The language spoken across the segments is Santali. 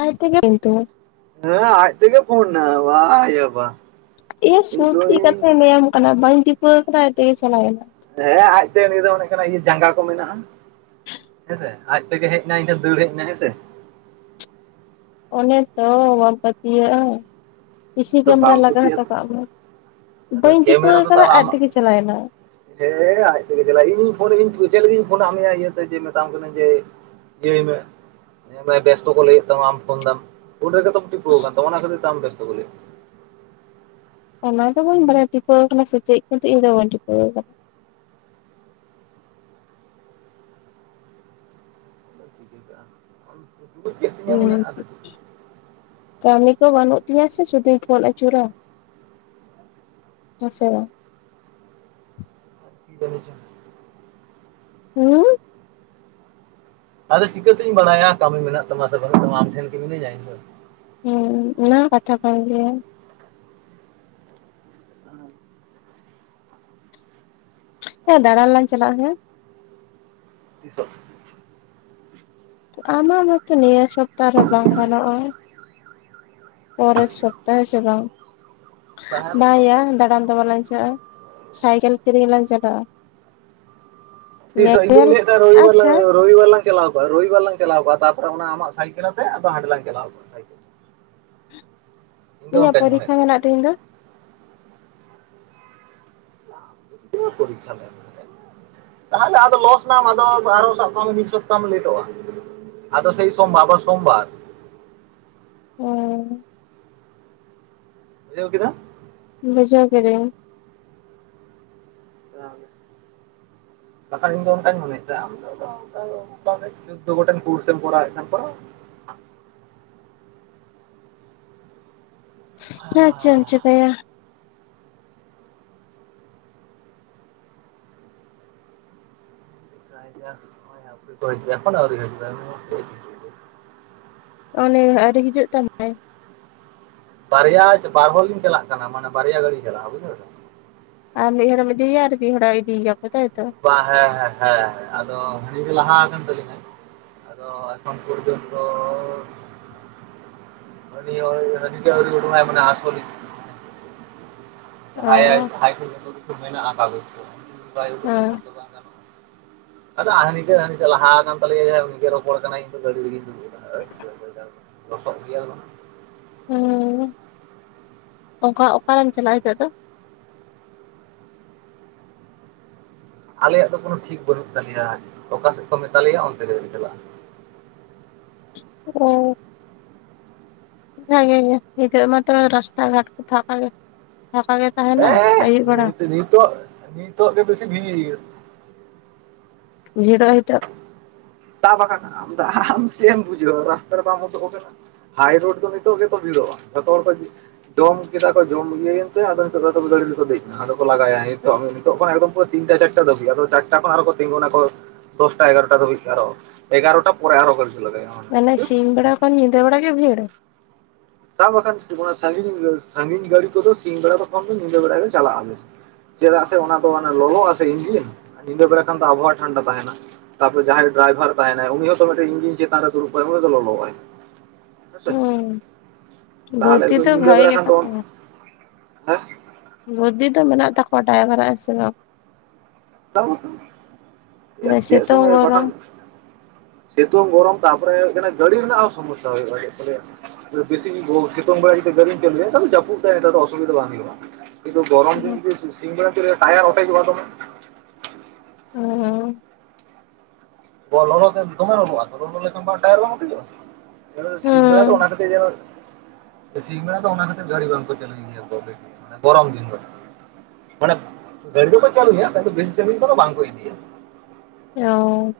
ᱟᱭ ᱛᱮᱜᱮ ᱠᱤᱱᱛᱩ ᱦᱮᱸ ᱟᱡ ᱛᱮᱜᱮ ᱯᱷᱳᱱ ᱱᱟ ᱵᱟᱭᱟ ᱵᱟ ᱮᱭᱟ ᱥᱚᱛᱤ ᱠᱟᱛᱷᱟᱧ ᱞᱟᱹᱭᱟᱢ ᱠᱟᱱᱟ ᱵᱟᱹᱧ ᱴᱷᱤᱯᱟᱹᱣ ᱟᱠᱟᱫᱟ ᱟᱡ ᱛᱮᱜᱮ ᱪᱟᱞᱟᱣ ᱮᱱᱟ᱾ ᱦᱮᱸ ᱟᱡᱛᱮ ᱱᱤᱭᱟᱹ ᱫᱚ ᱢᱚᱱᱮ ᱦᱩᱭᱩᱜ ᱠᱟᱱᱟ ᱤᱭᱟᱹ ᱡᱟᱸᱜᱟ ᱠᱚ ᱢᱮᱱᱟᱜ-ᱟ᱾ ᱦᱮᱸᱥᱮ ᱟᱡ ᱛᱮᱜᱮ ᱦᱮᱡ ᱮᱱᱟ ᱤᱧ ᱴᱷᱮᱱ ᱫᱟᱹᱲ ᱦᱮᱡ ᱮᱱᱟ ᱦᱮᱸ ᱥᱮ᱾ ᱚᱱᱮ ᱛᱚ ᱵᱟᱢ ᱯᱟᱹᱛᱭᱟᱹᱜ-ᱟ ᱥᱤᱥᱤ ᱟᱫᱚ ᱠᱮᱢᱮᱨᱟ ᱵᱟᱢ ᱞᱟᱜᱟᱣ ᱯᱩᱛᱤᱜᱼᱟ ᱦᱚᱴᱚ ᱠᱟᱜ ᱢᱮ᱾ ᱟᱫᱚ ᱵᱟᱹᱧ ᱴᱷᱤᱯᱟᱹᱣ ᱠᱮᱢᱮᱨᱟ ᱫᱚ ᱟᱠᱟᱱᱟ ᱫᱟᱫᱟ ᱟᱡ ᱟᱢᱟᱜ ᱛᱮᱜᱮ ᱪᱟᱞᱟᱣ ᱮᱱᱟ᱾ ᱦᱮᱸ ᱟᱡ ᱛᱮᱜᱮ ᱪᱟᱞᱟᱜ-ᱟ ᱤᱧᱤᱧ ᱯᱷᱳᱱ ᱤᱧ ᱪᱮᱫ ᱞᱟᱹᱜᱤᱫᱧ ᱯᱷᱳᱱᱟᱫ ᱢᱮᱭᱟ ᱤᱭᱟᱹᱛᱮ ᱢᱮᱛᱟᱢ ᱠᱟᱱᱟᱧ ᱡᱮ ᱤᱭᱟᱹᱭ ᱢᱮ ᱵᱮᱥᱛᱚ ᱠᱚ ᱞᱟᱹᱭᱮᱫ ᱛᱟᱢᱟ ᱟᱢ ᱯᱷᱳᱱ ᱫᱟᱢ ᱾ ᱩᱱᱨᱮᱜᱮ ᱛᱚᱢ ᱴᱤᱯᱟᱹᱣ ᱠᱟᱱᱟ ᱚᱱᱟ ᱠᱷᱟᱛᱤᱨ ᱛᱮ ᱟᱢ ᱵᱮᱥᱛᱚ ᱠᱚ ᱞᱟᱹᱭᱮᱫ ᱚᱱᱟ ᱫᱚ ᱵᱟᱹᱧ ᱵᱟᱲᱟᱭ ᱴᱤᱯᱟᱹᱣ ᱟᱠᱟᱱᱟ ᱥᱮ ᱪᱮᱫ ᱠᱤᱱᱛᱩ ᱤᱧ ᱫᱚ ᱵᱟᱹᱧ ᱴᱤᱯᱟᱹᱣ ᱠᱟᱫᱟ ᱾ ᱰᱩᱵᱩᱡ ᱠᱮᱫ ᱜᱤᱭᱟᱢ ᱦᱩᱸ ᱤᱧᱟᱜ ᱟᱫᱚ ᱪᱮᱫ ᱠᱟᱹᱢᱤ ᱠᱚ ᱵᱟᱹᱱᱩᱜ ᱛᱤᱧᱟᱹ ᱥᱮ ᱥᱩᱫᱩᱧ ᱯᱷᱳᱱ ᱟᱹᱪᱩᱨᱟ ᱾ ᱦᱮᱸ ᱥᱮ ᱵᱟᱝ? [inaudible] [unintelligible] ᱟᱫᱚ ᱪᱤᱠᱟᱹᱛᱤᱧ ᱵᱟᱲᱟᱭᱟ ᱠᱟᱹᱢᱤ ᱢᱮᱱᱟᱜ ᱛᱟᱢᱟ ᱥᱮ ᱵᱟᱹᱱᱩᱜ ᱛᱟᱢᱟ ᱟᱢ ᱴᱷᱮᱱ ᱠᱤ ᱢᱤᱱᱟᱹᱧᱟ ᱤᱧ ᱫᱚ ᱾ ᱦᱩᱸ ᱚᱱᱟ ᱦᱚᱸ ᱠᱟᱛᱷᱟ ᱠᱟᱱ ᱜᱮᱭᱟ᱾ [unintelligible] ᱦᱮᱸ ᱫᱟᱬᱟᱱ ᱞᱟᱝ ᱪᱟᱞᱟᱜ-ᱟ ᱦᱮᱸ᱾ [inaudible] ᱟᱢᱟᱜ ᱢᱟᱛᱚ ᱱᱤᱭᱟᱹ ᱥᱚᱯᱛᱟ ᱨᱮ ᱵᱟᱝ ᱜᱟᱱᱚᱜ-ᱟ᱾ ᱯᱚᱨᱮᱨ ᱥᱚᱯᱛᱟᱦᱮ ᱥᱮ ᱵᱟᱝ ᱛᱟᱦᱚᱞᱮ ᱵᱟᱭᱟ ᱫᱟᱬᱟᱱ ᱫᱚ ᱵᱟᱞᱟᱧ ᱪᱟᱜ-ᱟ᱾ ᱥᱟᱭᱠᱮᱞ ᱠᱤᱨᱤᱧ ᱞᱟᱝ ᱪᱟᱞᱟᱜ-ᱟ᱾ ᱛᱤᱥᱚᱜ ᱤᱧ ᱫᱩᱧ ᱞᱟᱹᱭ ᱮᱫ ᱛᱟᱦᱮᱸᱫ ᱨᱩᱵᱤ ᱵᱟᱨ ᱞᱟᱝ ᱟᱪᱪᱷᱟ ᱦᱟᱛᱟᱣᱟ᱾ ᱨᱚᱵᱤᱵᱟᱨ ᱞᱟᱝ ᱪᱟᱞᱟᱣ ᱠᱚ-ᱟ ᱨᱚᱵᱤᱵᱟᱨ ᱞᱟᱝ ᱪᱟᱞᱟᱣ ᱠᱚ-ᱟ ᱛᱟᱯᱚᱨᱮ ᱚᱱᱟ ᱟᱢᱟᱜ ᱥᱟᱭᱠᱮᱞ ᱟᱛᱮᱫ ᱟᱫᱚ ᱦᱟᱸᱰᱮ ᱞᱟᱝ ᱪᱟᱞᱟᱣ ᱠᱚᱜ [inaudible] ᱤᱧᱟᱹᱜ ᱢᱚᱱᱮᱭᱮᱫ ᱯᱚᱨᱤᱠᱠᱷᱟ ᱢᱮᱱᱟᱜ ᱛᱤᱧ ᱫᱚ᱾ [unintelligible] ᱛᱟᱦᱚᱸᱞᱮ ᱟᱫᱚ ᱞᱚᱥ ᱱᱟᱢ ᱟᱫᱚ ᱟᱨᱚᱦᱚᱸ ᱥᱟᱵᱽ ᱠᱟᱜ ᱢᱮ ᱢᱤᱫ ᱥᱚᱯᱛᱟᱢ ᱞᱮᱴᱚᱜ-ᱟ᱾ ᱟᱫᱚ ᱥᱮᱭ ᱥᱚᱢᱵᱟᱨ ᱟᱵᱟᱨ ᱥᱳᱢᱵᱟᱨ᱾ ᱦᱮᱸ᱾ ᱵᱩᱡᱷᱟᱹᱣ ᱠᱮᱫᱟ ᱵᱩᱡᱷᱟᱹᱣ ᱠᱮᱫᱤᱧ᱾ ᱵᱟᱠᱷᱟᱱ ᱤᱧ ᱫᱚ ᱚᱱᱠᱟᱧ ᱢᱚᱱᱮ ᱛᱮᱦᱮᱸᱜ-ᱟ ᱟᱢ ᱫᱚ ᱟᱫᱚ ᱚᱱᱠᱟ ᱜᱮ ᱪᱩᱫᱚ ᱜᱚᱴᱮᱱ ᱠᱩᱨᱥᱮᱢ ᱠᱚᱨᱟᱣ ᱮᱫ ᱠᱷᱟᱱ ᱠᱚᱨᱟᱣ ᱢᱮ᱾ ᱟᱪᱪᱷᱟ ᱟᱪᱪᱷᱟ ᱵᱟᱭᱟ᱾ [unintelligible] ᱠᱚ ᱮᱠᱷᱚᱱ ᱦᱚ ᱟᱹᱣᱨᱤᱭ ᱦᱤᱡᱩᱜ ᱟᱭ [unintelligible] ᱚᱱᱮ ᱟᱹᱣᱨᱤ ᱦᱤᱡᱩᱜ ᱛᱟᱢᱟᱭ᱾ ᱵᱟᱨᱭᱟ ᱵᱟᱨ ᱦᱚᱲ ᱞᱤᱧ ᱪᱟᱞᱟᱜ ᱠᱟᱱᱟ ᱢᱟᱱᱮ ᱵᱟᱨᱭᱟ ᱜᱟᱹᱲᱤ ᱪᱟᱞᱟᱜ-ᱟ ᱵᱩᱡᱷᱟᱹᱣ᱾ ᱟᱢ ᱢᱤᱫ ᱦᱚᱲᱮᱢ ᱤᱫᱤᱭ ᱭᱟ ᱟᱨ ᱢᱤᱫ ᱦᱚᱲᱮ ᱤᱫᱤᱭᱟ ᱠᱚ ᱛᱟᱭᱛᱚ᱾ ᱵᱟᱝ ᱦᱮᱸ ᱦᱮᱸ ᱦᱮᱸ ᱟᱫᱚ ᱩᱱᱤ ᱜᱮ ᱞᱟᱦᱟ ᱟᱠᱟᱱ ᱛᱟᱹᱞᱤᱧᱟ᱾ ᱟᱫᱚ ᱮᱠᱷᱚᱱ ᱯᱚᱨᱡᱚᱱ ᱛᱚ ᱾ ᱦᱟᱹᱱᱤ ᱦᱳᱲ ᱦᱟᱹᱱᱤ ᱜᱮ ᱟᱣᱨᱤ ᱚᱰᱚᱠᱚᱜ-ᱟᱭ ᱢᱟᱱᱮ ᱟᱸᱥᱚᱞᱤᱜ। ᱚ ᱡᱟᱦᱟᱸᱭ ᱟᱡ ᱡᱟᱦᱟᱸᱭ ᱠᱚ ᱢᱮᱱᱟ ᱟᱢᱟᱵᱚᱥᱭᱟ ᱩᱱᱤ ᱵᱟᱭ ᱩᱰᱩᱜ ᱞᱮᱠᱷᱟᱱ ᱦᱮᱸ ᱫᱚ ᱵᱟᱭ ᱜᱟᱱᱚᱜ-ᱟ। ᱟᱫᱚ ᱦᱟᱹᱱᱤ ᱜᱮ ᱦᱟᱹᱱᱤ ᱴᱟᱜ ᱞᱟᱦᱟ ᱟᱠᱟᱱ ᱛᱟᱞᱮᱭᱟ ᱩᱱᱤᱜᱮ ᱨᱚᱯᱚᱲ ᱠᱟᱱᱟᱭ ᱤᱧ ᱫᱚ ᱜᱟᱹᱲᱤ ᱨᱮᱜᱮᱧ ᱫᱩᱲᱩᱵ ᱟᱠᱟᱱᱟ ᱟᱪᱪᱷᱟ ᱟᱪᱪᱷᱟ। ᱞᱚᱥᱚᱜ ᱜᱮᱭᱟ ᱞᱟᱝ? ᱦᱩᱸ ᱚᱠᱟ ᱚᱠᱟᱨᱮᱢ ᱪᱟᱞᱟᱜ-ᱟ ᱱᱤᱛᱚᱜ ᱫᱚ? ᱟᱞᱮᱭᱟᱜ ᱫᱚ ᱠᱳᱱᱳ ᱴᱷᱤᱠ ᱵᱟᱹᱱᱩᱜ ᱛᱟᱞᱮᱭᱟ, ᱚᱠᱟ ᱥᱮᱫ ᱠᱚ ᱢᱮᱛᱟ ᱞᱮᱭᱟ ᱚᱱᱛᱮ ᱜᱮᱞᱮ ᱪᱟᱞᱟᱜ-ᱟ। ᱦᱩᱸ᱾ [unintelligible] ᱱᱤᱛᱚᱜ ᱢᱟᱛᱚ ᱨᱟᱥᱛᱟ ᱜᱷᱟᱴ ᱠᱚ ᱯᱷᱟᱸᱠᱟ ᱜᱮᱭᱟ ᱯᱷᱟᱸᱠᱟ ᱜᱮ ᱛᱟᱦᱮᱱᱟ ᱮᱦ ᱟᱹᱭᱩᱵ ᱵᱮᱲᱟ ᱱᱤᱛᱚᱜ ᱱᱤᱛᱚᱜ ᱜᱮ ᱵᱮᱥᱤ ᱵᱷᱤᱲ। ᱵᱷᱤᱲᱚᱜ-ᱟ ᱦᱤᱛᱚᱜ। ᱛᱟ ᱵᱟᱠᱷᱟᱱ ᱟᱢ ᱟᱢ ᱪᱮᱫ ᱮᱢ ᱵᱩᱡᱷᱟᱹᱣᱟ ᱨᱟᱥᱛᱟ ᱨᱮ ᱵᱟᱢ ᱩᱰᱩᱠ ᱟᱠᱟᱱᱟ। ᱦᱟᱭ ᱨᱳᱰ ᱫᱚ ᱱᱤᱛᱚᱜ ᱜᱮᱛᱚ ᱵᱷᱤᱲᱚᱜ-ᱟ ᱡᱷᱚᱛᱚ ᱦᱚᱲ ᱠᱚ ᱡᱚᱢ ᱠᱮᱫᱟ ᱠᱚ ᱡᱚᱢ ᱤᱭᱟᱹ ᱮᱱᱛᱮ ᱟᱫᱚ ᱱᱤᱛᱚᱜ ᱫᱚ ᱜᱟᱹᱰᱤ ᱨᱮ ᱠᱚ ᱫᱮᱡ ᱮᱱᱟ ᱟᱫᱚ ᱠᱚ ᱞᱟᱜᱟᱭᱟ ᱱᱤᱛᱚᱜ ᱱᱤᱛᱚᱜ ᱠᱷᱚᱱ ᱮᱠᱚᱫᱢ ᱯᱩᱨᱟᱹ ᱛᱤᱱᱴᱟ ᱪᱟᱨᱴᱟ ᱫᱷᱟᱹᱵᱤᱡ ᱟᱫᱚ ᱪᱟᱨᱴᱟ ᱠᱷᱚᱱ ᱟᱨᱚ ᱛᱤᱜᱩ ᱱᱟᱠᱚ ᱫᱚᱥᱴᱟ ᱮᱜᱟᱨᱳᱴᱟ ᱫᱷᱟᱹᱵᱤᱡ। ᱮᱜᱟᱨᱳ ᱮᱜᱟᱨᱴᱟ ᱯᱚᱨᱮ ᱟᱨᱦᱚᱸ ᱜᱟᱹᱲᱤ ᱠᱚ ᱞᱟᱜᱟᱭᱟ। ᱢᱟᱱᱮ ᱥᱤᱧ ᱵᱮᱲᱟ ᱠᱷᱚᱱ ᱧᱤᱫᱟᱹ ᱵᱮᱲᱟ ᱜᱮ ᱵᱷᱤᱲ। ᱛᱟ ᱵᱟᱠᱷᱟᱱ ᱜᱚᱲᱟ ᱥᱟᱹᱜᱤᱧ ᱥᱟᱹᱜᱤᱧ ᱜᱟᱹᱲᱤ ᱠᱚ ᱫᱚ ᱥᱤᱧ ᱵᱮᱲᱟ ᱠᱷᱚᱱ ᱫᱚ ᱧᱤᱫᱟᱹ ᱵᱮᱲᱟ ᱜᱮ ᱪᱟᱞᱟᱜ-ᱟ ᱵᱮᱥᱤ᱾ ᱪᱮᱫᱟᱜ ᱥᱮ ᱚᱱᱟ ᱫᱚ ᱞᱚᱞᱚᱜ-ᱟ ᱥᱮ ᱤᱱᱡᱤᱱ ᱧᱤᱫᱟᱹ ᱵᱮᱲᱟ ᱠᱷᱟᱱ ᱫᱚ ᱟᱵᱚᱦᱣᱟ ᱴᱷᱟᱱᱰᱟ ᱛᱟᱦᱮᱸᱱᱟ। ᱛᱟᱯᱚᱨᱮ ᱡᱟᱦᱟᱸᱭ ᱰᱨᱟᱭᱵᱷᱟᱨ ᱛᱟᱦᱮᱸᱱᱟᱭ ᱩᱱᱤ ᱦᱚᱸᱛᱚ ᱢᱤᱫ ᱴᱮᱱ ᱤᱧᱡᱤᱱ ᱪᱮᱛᱟᱱ ᱨᱮ ᱫᱩᱲᱩᱵ-ᱟᱭ ᱩᱱᱤ ᱫᱚ ᱞᱚᱞᱚ-ᱟᱭ। ᱦᱮᱸ ᱛᱟᱦᱚᱞᱮ ᱵᱳᱫᱽᱫᱷᱤ ᱫᱚ ᱧᱤᱫᱟᱹ ᱵᱷᱟᱜᱮ ᱵᱮᱲᱟ ᱠᱷᱟᱱ ᱜᱮᱛᱟ ᱫᱚ ᱠᱚᱣᱟ᱾ [unintelligible] ᱵᱩᱫᱽᱫᱷᱤ ᱫᱚ ᱢᱮᱱᱟᱜ ᱛᱟᱠᱚᱣᱟ ᱰᱟᱭᱵᱷᱟᱨᱟᱜ ᱦᱮᱸ ᱥᱮ ᱵᱟᱝ? [inaudible] ᱪᱮᱫ ᱥᱤᱛᱩᱝ ᱥᱚᱢᱚᱭ ᱜᱚᱨᱚᱢ ᱵᱟᱠᱷᱟᱱ। ᱥᱤᱛᱩᱝ ᱜᱚᱨᱚᱢ ᱛᱟᱯᱚᱨᱮ ᱦᱩᱭᱩᱜ ᱠᱟᱱᱟ ᱜᱟᱹᱲᱤ ᱨᱮᱱᱟᱜ ᱦᱚᱸ ᱥᱚᱢᱚᱥᱥᱟ ᱦᱩᱭᱩᱜ-ᱟ ᱪᱮᱫ ᱠᱚ ᱞᱟᱹᱭᱟ। ᱵᱮᱥᱤ ᱵᱷᱳ ᱥᱤᱛᱩᱝ ᱵᱮᱲᱟ ᱡᱩᱫᱤ ᱜᱟᱹᱰᱤᱧ ᱪᱟᱹᱞᱩᱭᱟ ᱱᱮᱛᱟᱨ ᱫᱚ ᱡᱟᱹᱯᱩᱫ ᱫᱟᱭ ᱚᱥᱩᱵᱤᱫᱷᱟ ᱵᱟᱝ ᱦᱩᱭᱩᱜ-ᱟ। ᱠᱤᱱᱛᱩ ᱜᱚᱨᱚᱢ ᱦᱩᱸ ᱫᱤᱱ ᱜᱮ ᱥᱮ ᱥᱤᱧ ᱵᱮᱲᱟ ᱴᱟᱭᱟᱨ ᱚᱴᱮᱡᱚᱜᱼᱟ ᱫᱚᱢᱮ᱾ ᱦᱩᱸ ᱵᱚᱞᱚᱞᱚ ᱛᱮ ᱫᱚᱢᱮ ᱞᱚᱞᱚ ᱟᱫᱚ ᱫᱚᱢᱮ ᱞᱚᱞᱚ ᱞᱮᱠᱷᱟᱱ ᱴᱟᱭᱟᱨ ᱵᱟᱝ ᱚᱴᱮᱡᱚᱜᱼᱟ? ᱮᱱ ᱦᱤᱞᱤᱜ ᱥᱤᱧᱵᱮᱲᱟ ᱫᱚ ᱦᱩᱸ ᱚᱱᱟ ᱠᱚᱜᱮ ᱧᱮᱞ ᱥᱤᱧ ᱵᱮᱲᱟ ᱫᱚ ᱚᱱᱟ ᱠᱷᱟᱹᱛᱤᱨ ᱜᱟᱹᱲᱤ ᱵᱟᱝᱠᱚ ᱠᱚ ᱪᱟᱹᱞᱩᱭ ᱜᱮᱭᱟ ᱵᱮᱥᱤ ᱜᱚᱨᱚᱢ ᱫᱤᱱ ᱫᱚ᱾ ᱢᱟᱱᱮ ᱜᱟᱹᱲᱤ ᱫᱚ ᱠᱚ ᱪᱟᱞᱩᱭᱟ ᱢᱮᱱᱫᱚ ᱵᱮᱥᱤ ᱥᱟᱺᱜᱤᱧ ᱠᱚᱫᱚ ᱵᱟᱝ ᱠᱚ ᱤᱫᱤᱭᱟ᱾ ᱮᱭᱳᱯ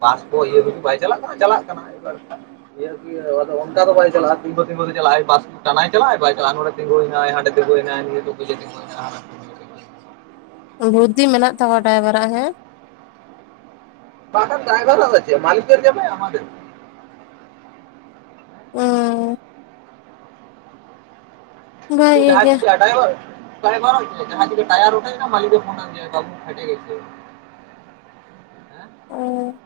ᱵᱟᱥ ᱠᱚ ᱤᱭᱟᱹ ᱠᱚ ᱵᱟᱭ ᱪᱟᱞᱟᱜ ᱠᱟᱱᱟ ᱪᱟᱞᱟᱜ ᱠᱟᱱᱟ ᱢᱤᱫ ᱵᱟᱨ ᱧᱮᱞᱵᱤ ᱟᱫᱚ ᱚᱱᱠᱟ ᱫᱚ ᱵᱟᱭ ᱪᱟᱞᱟᱜᱼᱟ ᱛᱤᱜᱩ ᱛᱤᱜᱩ ᱛᱮ ᱪᱟᱞᱟᱜᱼᱟᱭ ᱵᱟᱥ ᱴᱟᱱᱟᱭ ᱪᱟᱞᱟᱜᱼᱟ ᱵᱟᱭ ᱪᱟᱞᱟᱜᱼᱟ ᱱᱚᱰᱮ ᱛᱤᱸᱜᱩᱭ ᱱᱟᱭ ᱦᱟᱸᱰᱮᱜ ᱛᱤᱸᱜᱩᱭ ᱱᱟᱭ ᱱᱤᱭᱟᱹ [unintelligible] ᱵᱩᱫᱫᱷᱤ ᱢᱮᱱᱟᱜ ᱛᱟᱢᱟ ᱰᱟᱭᱵᱷᱟᱨᱟᱜ ᱦᱮᱸ ᱵᱟᱝᱠᱷᱟᱱ ᱰᱨᱟᱭᱵᱷᱟᱨ ᱫᱚ ᱟᱫᱚ ᱪᱮᱫ ᱢᱟᱞᱤᱠ ᱴᱷᱮᱫ ᱮᱢ ᱡᱟᱢᱟᱭᱟ ᱟᱢᱟᱫᱮᱨ ᱩᱸ ᱡᱮᱫᱤ ᱵᱷᱟᱜᱮ ᱡᱟᱦᱟᱸ ᱜᱮ ᱪᱤᱠᱟᱹ ᱟᱭ ᱰᱟᱭᱵᱟᱨ ᱰᱟᱭᱵᱟᱨ ᱟᱜ ᱫᱚ ᱪᱮᱫ ᱡᱟᱦᱟᱸ ᱪᱤᱠᱟᱹ ᱴᱟᱭᱟᱨ ᱚᱴᱮᱡᱱᱟ ᱢᱟᱹᱞᱤᱠᱮ ᱯᱷᱳᱱ ᱟᱫᱤᱭᱟ ᱵᱟᱵᱩ ᱯᱷᱟᱴᱮ ᱜᱮᱪᱷᱮ᱾ ᱦᱮᱸ ᱚ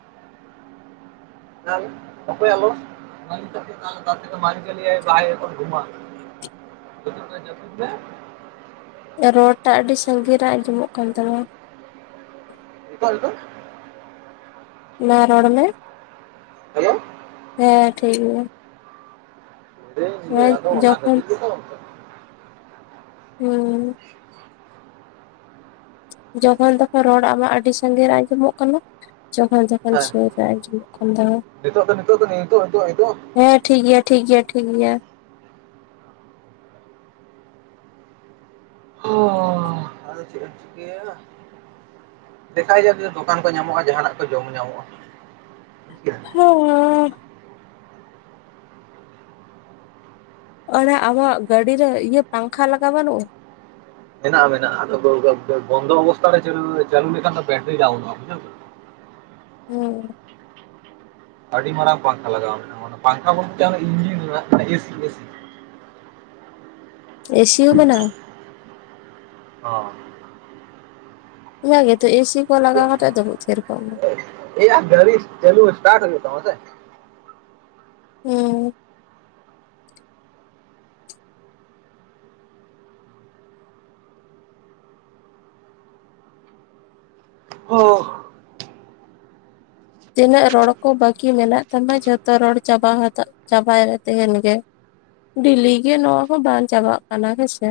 ᱛᱟᱦᱞᱮ ᱚᱠᱚᱭᱟᱜ ᱞᱚᱥ ᱢᱟᱹᱞᱤᱠᱟᱜ ᱜᱮ ᱛᱟᱨ ᱛᱟᱨᱛᱷᱮᱠᱮ ᱢᱟᱞᱤᱠᱮ ᱞᱟᱹᱭᱟᱭ ᱵᱷᱟᱹᱭ ᱮᱠᱷᱚᱱ ᱜᱷᱩᱢᱟ ᱡᱟᱹᱯᱤᱫᱽ ᱢᱮᱸ ᱡᱟᱹᱯᱤᱫᱽ ᱢᱮᱸ ᱨᱚᱲ ᱴᱟᱜ ᱟᱹᱰᱤ ᱥᱟᱺᱜᱤᱧ ᱨᱮ ᱟᱸᱡᱚᱢᱚᱜ ᱠᱟᱱ ᱛᱟᱢᱟ ᱱᱤᱛᱚᱜ ᱱᱤᱛᱚᱜ ᱢᱟᱸ ᱨᱚᱲ ᱢᱮ ᱦᱮᱞᱳ ᱦᱮᱸ ᱴᱷᱤᱠ ᱜᱮᱭᱟ ᱞᱟᱹᱭᱫᱟᱹᱧ ᱦᱮᱸ ᱟᱫᱚ ᱚᱱᱟ ᱡᱚᱠᱷᱚᱱ ᱠᱷᱟᱹᱛᱤᱨ ᱜᱮᱛᱚ ᱦᱩᱸ ᱡᱚᱠᱷᱚᱱ ᱛᱚᱠᱷᱚᱱ ᱨᱚᱲ ᱟᱢᱟᱜ ᱟᱹᱰᱤ ᱥᱟᱸᱜᱤᱧ ᱨᱮ ᱟᱸᱡᱚᱢᱚᱜ ᱠᱟᱱᱟ ᱡᱚᱠᱷᱚᱱ ᱡᱟ ᱠᱚᱱ ᱦᱮᱸ ᱥᱚᱢᱚᱭ ᱫᱚ ᱟᱸᱡᱚᱢᱚᱜ ᱠᱟᱱ ᱛᱟᱢᱟ ᱱᱤᱛᱚᱜ ᱫᱚ ᱱᱤᱛᱚᱜ ᱫᱚ ᱱᱤᱛᱚᱜ ᱱᱤᱛᱚᱜ ᱱᱤᱛᱚᱜ ᱦᱮᱸ ᱴᱷᱤᱠ ᱜᱮᱭᱟ ᱴᱷᱤᱠ ᱜᱮᱭᱟ ᱴᱷᱤᱠ ᱜᱮᱭᱟ ᱚᱻ ᱟᱫᱚ ᱪᱮᱫ ᱮᱢ ᱪᱤᱠᱟᱭᱟ ᱫᱮᱠᱟᱭᱟ ᱡᱟᱠ ᱫᱚᱠᱟᱱ ᱠᱚ ᱧᱟᱢᱚᱜᱼᱟ ᱡᱟᱦᱟᱱᱟᱜ ᱠᱚ ᱡᱚᱢ ᱧᱟᱢᱚᱜᱼᱟ ᱦᱮᱸᱻ ᱚᱱᱟ ᱟᱢᱟᱜ ᱜᱟᱹᱰᱤ ᱨᱮ ᱤᱭᱟᱹ ᱯᱟᱝᱠᱷᱟ ᱞᱟᱜᱟᱣ ᱵᱟᱱᱩᱜᱼᱟ? ᱢᱮᱱᱟᱜᱼᱟ ᱢᱮᱱᱟᱜᱼᱟ ᱟᱫᱚ ᱵᱚᱱᱫᱚ ᱚᱵᱚᱥᱛᱛᱟ ᱨᱮ ᱪᱟᱹᱞᱩ ᱞᱮᱠᱷᱟᱱ ᱫᱚ ᱵᱮᱴᱨᱤ ᱰᱟᱣᱩᱱᱚᱜᱼᱟ ᱵᱩᱡᱷᱟᱹᱣ ᱠᱮᱫᱟ ᱦᱩᱸ ᱟᱹᱰᱤ ᱢᱟᱨᱟᱝ ᱯᱟᱝᱠᱷᱟ ᱞᱟᱜᱟᱣ ᱢᱮᱱᱟᱜᱼᱟ ᱯᱟᱝᱠᱷᱟ ᱵᱚᱞᱛᱮ ᱚᱱᱟ ᱤᱧᱡᱤᱱ ᱨᱮᱱᱟᱜ ᱠᱟᱱᱟ ᱮᱥᱤ ᱮᱥᱤ ᱮᱥᱤ ᱦᱚᱸ ᱢᱮᱱᱟᱜᱼᱟ? ᱦᱚᱸ ᱚᱱᱟ ᱜᱮᱛᱚ ᱮᱥᱤ ᱠᱚ ᱞᱟᱜᱟᱣ ᱠᱟᱛᱮᱜ ᱫᱩᱨᱩᱯ ᱛᱷᱤᱨ ᱠᱚᱜ ᱢᱮ ᱮᱭ ᱜᱟᱹᱲᱤ ᱪᱟᱹᱞᱩ ᱥᱴᱟᱨᱴ ᱦᱩᱭᱩᱜ ᱛᱟᱢᱟ ᱥᱮ ᱦᱮ ᱦᱳ ᱛᱤᱱᱟᱹᱜ ᱨᱚᱲ ᱠᱚ ᱵᱟᱹᱠᱤ ᱢᱮᱱᱟᱜ ᱛᱟᱢᱟ ᱡᱷᱚᱛᱚ ᱨᱚᱲ ᱪᱟᱵᱟ ᱦᱟᱛ ᱪᱟᱵᱟᱭ ᱢᱮ ᱛᱮᱦᱮᱱ ᱜᱮ ᱰᱮᱞᱤ ᱜᱮ ᱱᱚᱣᱟ ᱦᱚᱸ ᱵᱟᱝ ᱪᱟᱵᱟᱜ ᱠᱟᱱᱟ ᱦᱮᱸᱥᱮ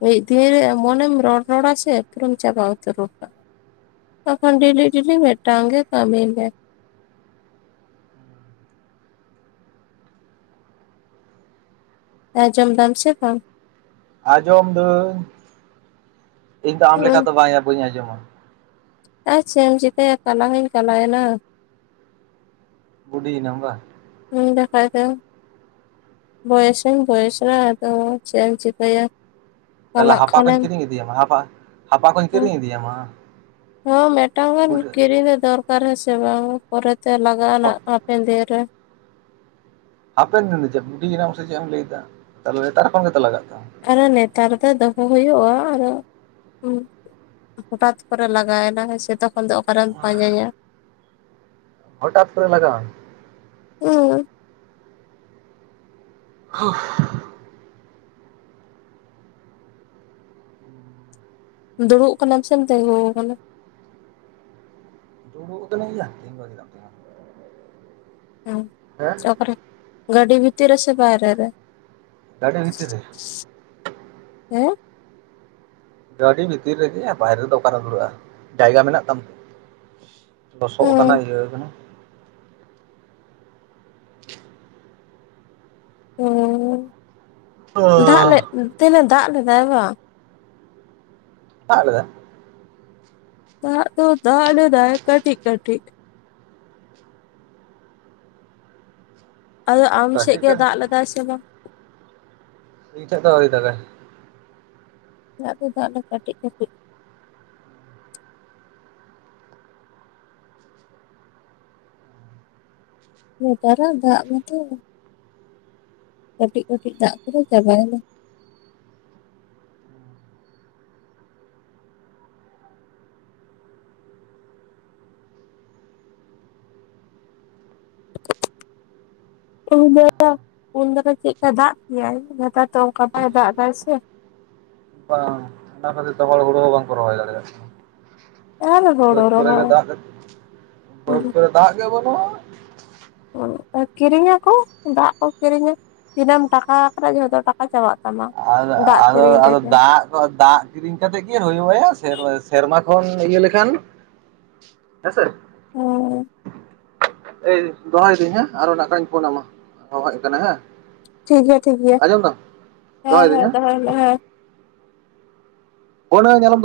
ᱢᱤᱫ ᱫᱤᱱ ᱨᱮ ᱮᱢᱚᱱ ᱮᱢ ᱨᱚᱲ ᱨᱚᱲᱟ ᱥᱮ ᱯᱩᱨᱟᱹᱢ ᱪᱟᱵᱟ ᱩᱛᱟᱹᱨ ᱜᱚᱜ ᱠᱟᱜ ᱵᱟᱠᱷᱚᱱ ᱰᱮᱞᱤ ᱰᱮᱞᱤ ᱢᱤᱫᱴᱟᱝ ᱜᱮ ᱠᱟᱹᱢᱤ ᱢᱮ ᱟᱸᱡᱚᱢ ᱫᱟᱢ ᱥᱮ ᱵᱟᱝ? ᱟᱸᱡᱚᱢ ᱫᱟᱹᱧ ᱤᱧ ᱫᱚ ᱟᱢ ᱞᱮᱠᱟ ᱦᱩᱸ ᱫᱚ ᱵᱟᱝᱭᱟ ᱵᱟᱹᱧ ᱟᱸᱡᱚᱢᱟ᱾ ᱟᱨ ᱪᱮᱢ ᱪᱤᱠᱟᱹᱭᱟ ᱠᱟᱞᱟ ᱦᱚᱧ ᱠᱟᱞᱟᱭ ᱱᱟ᱾ ᱵᱩᱰᱤᱭᱱᱟᱢ ᱵᱟᱝ᱾ ᱦᱩᱸ ᱵᱟᱠᱷᱟᱡ ᱫᱚ᱾ ᱵᱚᱭᱮᱥ ᱦᱚᱧ ᱵᱚᱭᱮᱥ ᱱᱟ ᱟᱫᱚ ᱪᱮᱫ ᱪᱤᱠᱟᱹᱭᱟ᱾ ᱛᱟᱦᱚᱞᱮ ᱠᱟᱞᱟᱜ ᱦᱟᱯᱟ ᱠᱚᱧ ᱠᱷᱟᱱᱮᱢ ᱠᱤᱨᱤᱧ ᱤᱫᱤᱭᱟᱢᱟ ᱦᱟᱯᱟ ᱦᱟᱯᱟ ᱠᱚᱧ ᱠᱤᱨᱤᱧ ᱤᱫᱤᱭᱟᱢᱟ᱾ ᱦᱚᱸ ᱢᱤᱫᱴᱟᱝ ᱜᱟᱱ ᱵᱩᱰᱷᱟᱹ ᱠᱤᱨᱤᱧ ᱫᱚ ᱫᱚᱨᱠᱟᱨ ᱦᱮᱸᱥᱮ ᱵᱟᱝ ᱯᱚᱨᱮᱛᱮ ᱞᱟᱜᱟᱜᱼᱟ ᱱᱟᱜ ᱦᱟᱯᱮᱱ ᱫᱤᱱ ᱨᱮ᱾ ᱦᱟᱯᱮᱱ ᱫᱤᱱ ᱫᱚ ᱪᱮᱫ ᱵᱩᱰᱤᱭᱱᱟᱢ ᱥᱮ ᱪᱮᱫ ᱮᱢ ᱞᱟᱹᱭᱮᱫᱟ ᱛᱟᱦᱚᱞᱮ ᱱᱮᱛᱟᱨ ᱠᱷᱚᱱ ᱜᱮᱛᱚ ᱞᱟᱜᱟᱜ ᱛᱟᱢᱟ᱾ ᱟᱨᱮ ᱱᱮᱛᱟᱨ ᱫᱚ ᱫᱚᱦᱚ ᱦᱩᱭᱩᱜᱼᱟ ᱟᱨᱦᱚ ᱦᱩᱸ ᱦᱚᱴᱟᱛ ᱠᱚᱨᱮ ᱞᱟᱜᱟᱣᱮᱱᱟ ᱦᱮᱸᱥᱮ ᱛᱚᱠᱷᱚᱱ ᱫᱚ ᱚᱠᱟᱨᱮᱢ ᱛᱟᱢᱟ ᱯᱟᱸᱡᱟᱭᱟ᱾ ᱦᱚᱴᱟᱛ ᱠᱚᱨᱮ ᱞᱟᱜᱟᱣᱟᱢ᱾ ᱦᱳᱭ᱾ [unintelligible] ᱫᱩᱲᱩᱵ ᱠᱟᱱᱟᱢ ᱥᱮᱢ ᱛᱮᱸᱜᱳ ᱟᱠᱟᱱᱟ? ᱫᱩᱲᱩᱵ ᱠᱟᱱᱟᱣᱭᱟ [unintelligible] ᱦᱩᱸ ᱛᱟᱯᱚᱨᱮ ᱜᱟᱹᱰᱤ ᱵᱷᱤᱛᱤᱨ ᱨᱮ ᱥᱮ ᱵᱟᱭᱨᱮ ᱨᱮ? ᱜᱟᱹᱰᱤ ᱵᱷᱤᱛᱤᱨ ᱨᱮ᱾ ᱦᱮᱸ ᱜᱟᱹᱰᱤ ᱵᱷᱤᱛᱤᱨ ᱨᱮᱜᱮᱭᱟ ᱵᱟᱦᱨᱮ ᱨᱮᱫᱚ ᱚᱠᱟᱨᱮᱢ ᱫᱩᱲᱩᱵᱼᱟ ᱡᱟᱭᱜᱟ ᱢᱮᱱᱟᱜ ᱛᱟᱢᱛᱮ? ᱞᱚᱥᱚᱜ ᱠᱟᱱᱟ ᱤᱭᱟᱹ ᱠᱟᱱᱟ᱾ ᱦᱳᱭ ᱚᱻ ᱫᱟᱜ ᱞᱮᱜᱛᱮ ᱛᱮᱦᱮᱧ ᱫᱚ ᱫᱟᱜ ᱞᱮᱫᱟᱭ ᱵᱟᱝ? ᱫᱟᱜ ᱞᱮᱫᱟᱭ ᱫᱟᱜ ᱫᱚ ᱫᱟᱜ ᱞᱮᱫᱟᱭ ᱠᱟᱹᱴᱤᱡ ᱠᱟᱹᱴᱤᱡ᱾ ᱟᱫᱚ ᱟᱢ ᱥᱮᱫ ᱠᱟᱹᱴᱤᱡ ᱜᱮ ᱫᱚ ᱫᱟᱜ ᱞᱮᱫᱟᱭ ᱥᱮ ᱵᱟᱝ᱾ ᱤᱧ ᱥᱮᱫ ᱫᱚ ᱟᱹᱣᱨᱤ ᱫᱟᱜ ᱜᱟᱭ᱾ ᱫᱟᱜ ᱫᱚ ᱫᱟᱜ ᱞᱮᱫᱟᱭ ᱠᱟᱹᱴᱤᱡ ᱠᱟᱹᱴᱤᱡ᱾ ᱱᱮᱛᱟᱨᱟᱜ ᱫᱟᱜ ᱢᱟᱛᱚ᱾ ᱠᱟᱹᱴᱤᱡ ᱠᱟᱹᱴᱤᱡ ᱫᱟᱜ ᱠᱮᱫᱟᱭ ᱪᱟᱵᱟᱭᱱᱟ᱾ [inaudible] ᱩᱱ ᱫᱟᱨᱟ ᱩᱱ ᱫᱟᱨᱟ ᱪᱮᱫᱠᱟᱭ ᱫᱟᱜ ᱠᱮᱭᱟᱭ ᱱᱮᱛᱟᱨ ᱛᱚ ᱚᱱᱠᱟ ᱵᱟᱭ ᱫᱟᱜ ᱮᱫᱟ ᱥᱮ᱾ ᱵᱟᱝ ᱚᱱᱟ ᱠᱷᱟᱹᱛᱤᱨ ᱛᱮ ᱦᱚᱲ ᱦᱩᱲᱩ ᱦᱚᱸ ᱵᱟᱝᱠᱚ ᱨᱚᱦᱚᱭ ᱫᱟᱲᱮᱭᱟᱜ ᱠᱟᱱᱟ᱾ ᱟᱨ ᱦᱳᱲᱳ ᱵᱟᱹᱫᱽ ᱠᱚᱨᱮ ᱜᱮ ᱨᱚᱦᱚᱭ ᱫᱟᱜ, ᱵᱟᱹᱫᱽ ᱠᱚᱨᱮ ᱫᱟᱜ ᱜᱮ ᱵᱟᱹᱱᱩᱜᱼᱟ᱾ ᱚ ᱠᱤᱨᱤᱧᱟ ᱠᱚ ᱫᱟᱜ ᱠᱚ ᱠᱤᱨᱤᱧᱟ᱾ ᱛᱤᱱᱟᱹᱜ ᱮᱢ ᱴᱟᱠᱟ ᱟᱠᱟ ᱡᱷᱚᱛᱚ ᱴᱟᱠᱟ ᱪᱟᱵᱟᱜ ᱛᱟᱢᱟ᱾ ᱟᱫᱚ ᱫᱟᱜ ᱟᱫᱚ ᱠᱤᱨᱤᱧ ᱟᱫᱚ ᱛᱮᱜᱮ ᱫᱟᱜ ᱛᱚ ᱫᱟᱜ ᱠᱤᱨᱤᱧ ᱠᱟᱛᱮᱫ ᱠᱤ ᱦᱩᱭᱩᱜ-ᱟ ᱥᱮᱨ, ᱥᱮᱨᱢᱟ ᱠᱷᱚᱱ ᱤᱭᱟᱹ ᱞᱮᱠᱷᱟᱱ ᱦᱮᱸᱥᱮ ᱦᱩᱸ ᱮᱭ ᱫᱚᱦᱚᱭ ᱫᱟᱹᱧ ᱦᱮᱸ ᱟᱨᱦᱚ ᱚᱱᱟ ᱱᱟᱠᱷᱟᱱᱤᱧ ᱯᱷᱳᱱ ᱟᱢᱟ ᱦᱚᱦᱟᱭ ᱦᱮᱡ ᱠᱟᱱᱟ ᱦᱮᱸ᱾ ᱴᱷᱤᱠ ᱜᱮᱭᱟ, ᱴᱷᱤᱠ ᱜᱮᱭᱟ, ᱟᱸᱡᱚᱢ ᱫᱟᱢ ᱦᱮᱸ, ᱦᱮᱸ ᱫᱚᱦᱚᱭ ᱢᱮ ᱦᱮᱸ᱾ ᱚᱱᱮ ᱧᱮᱞᱟᱢ ᱛᱚ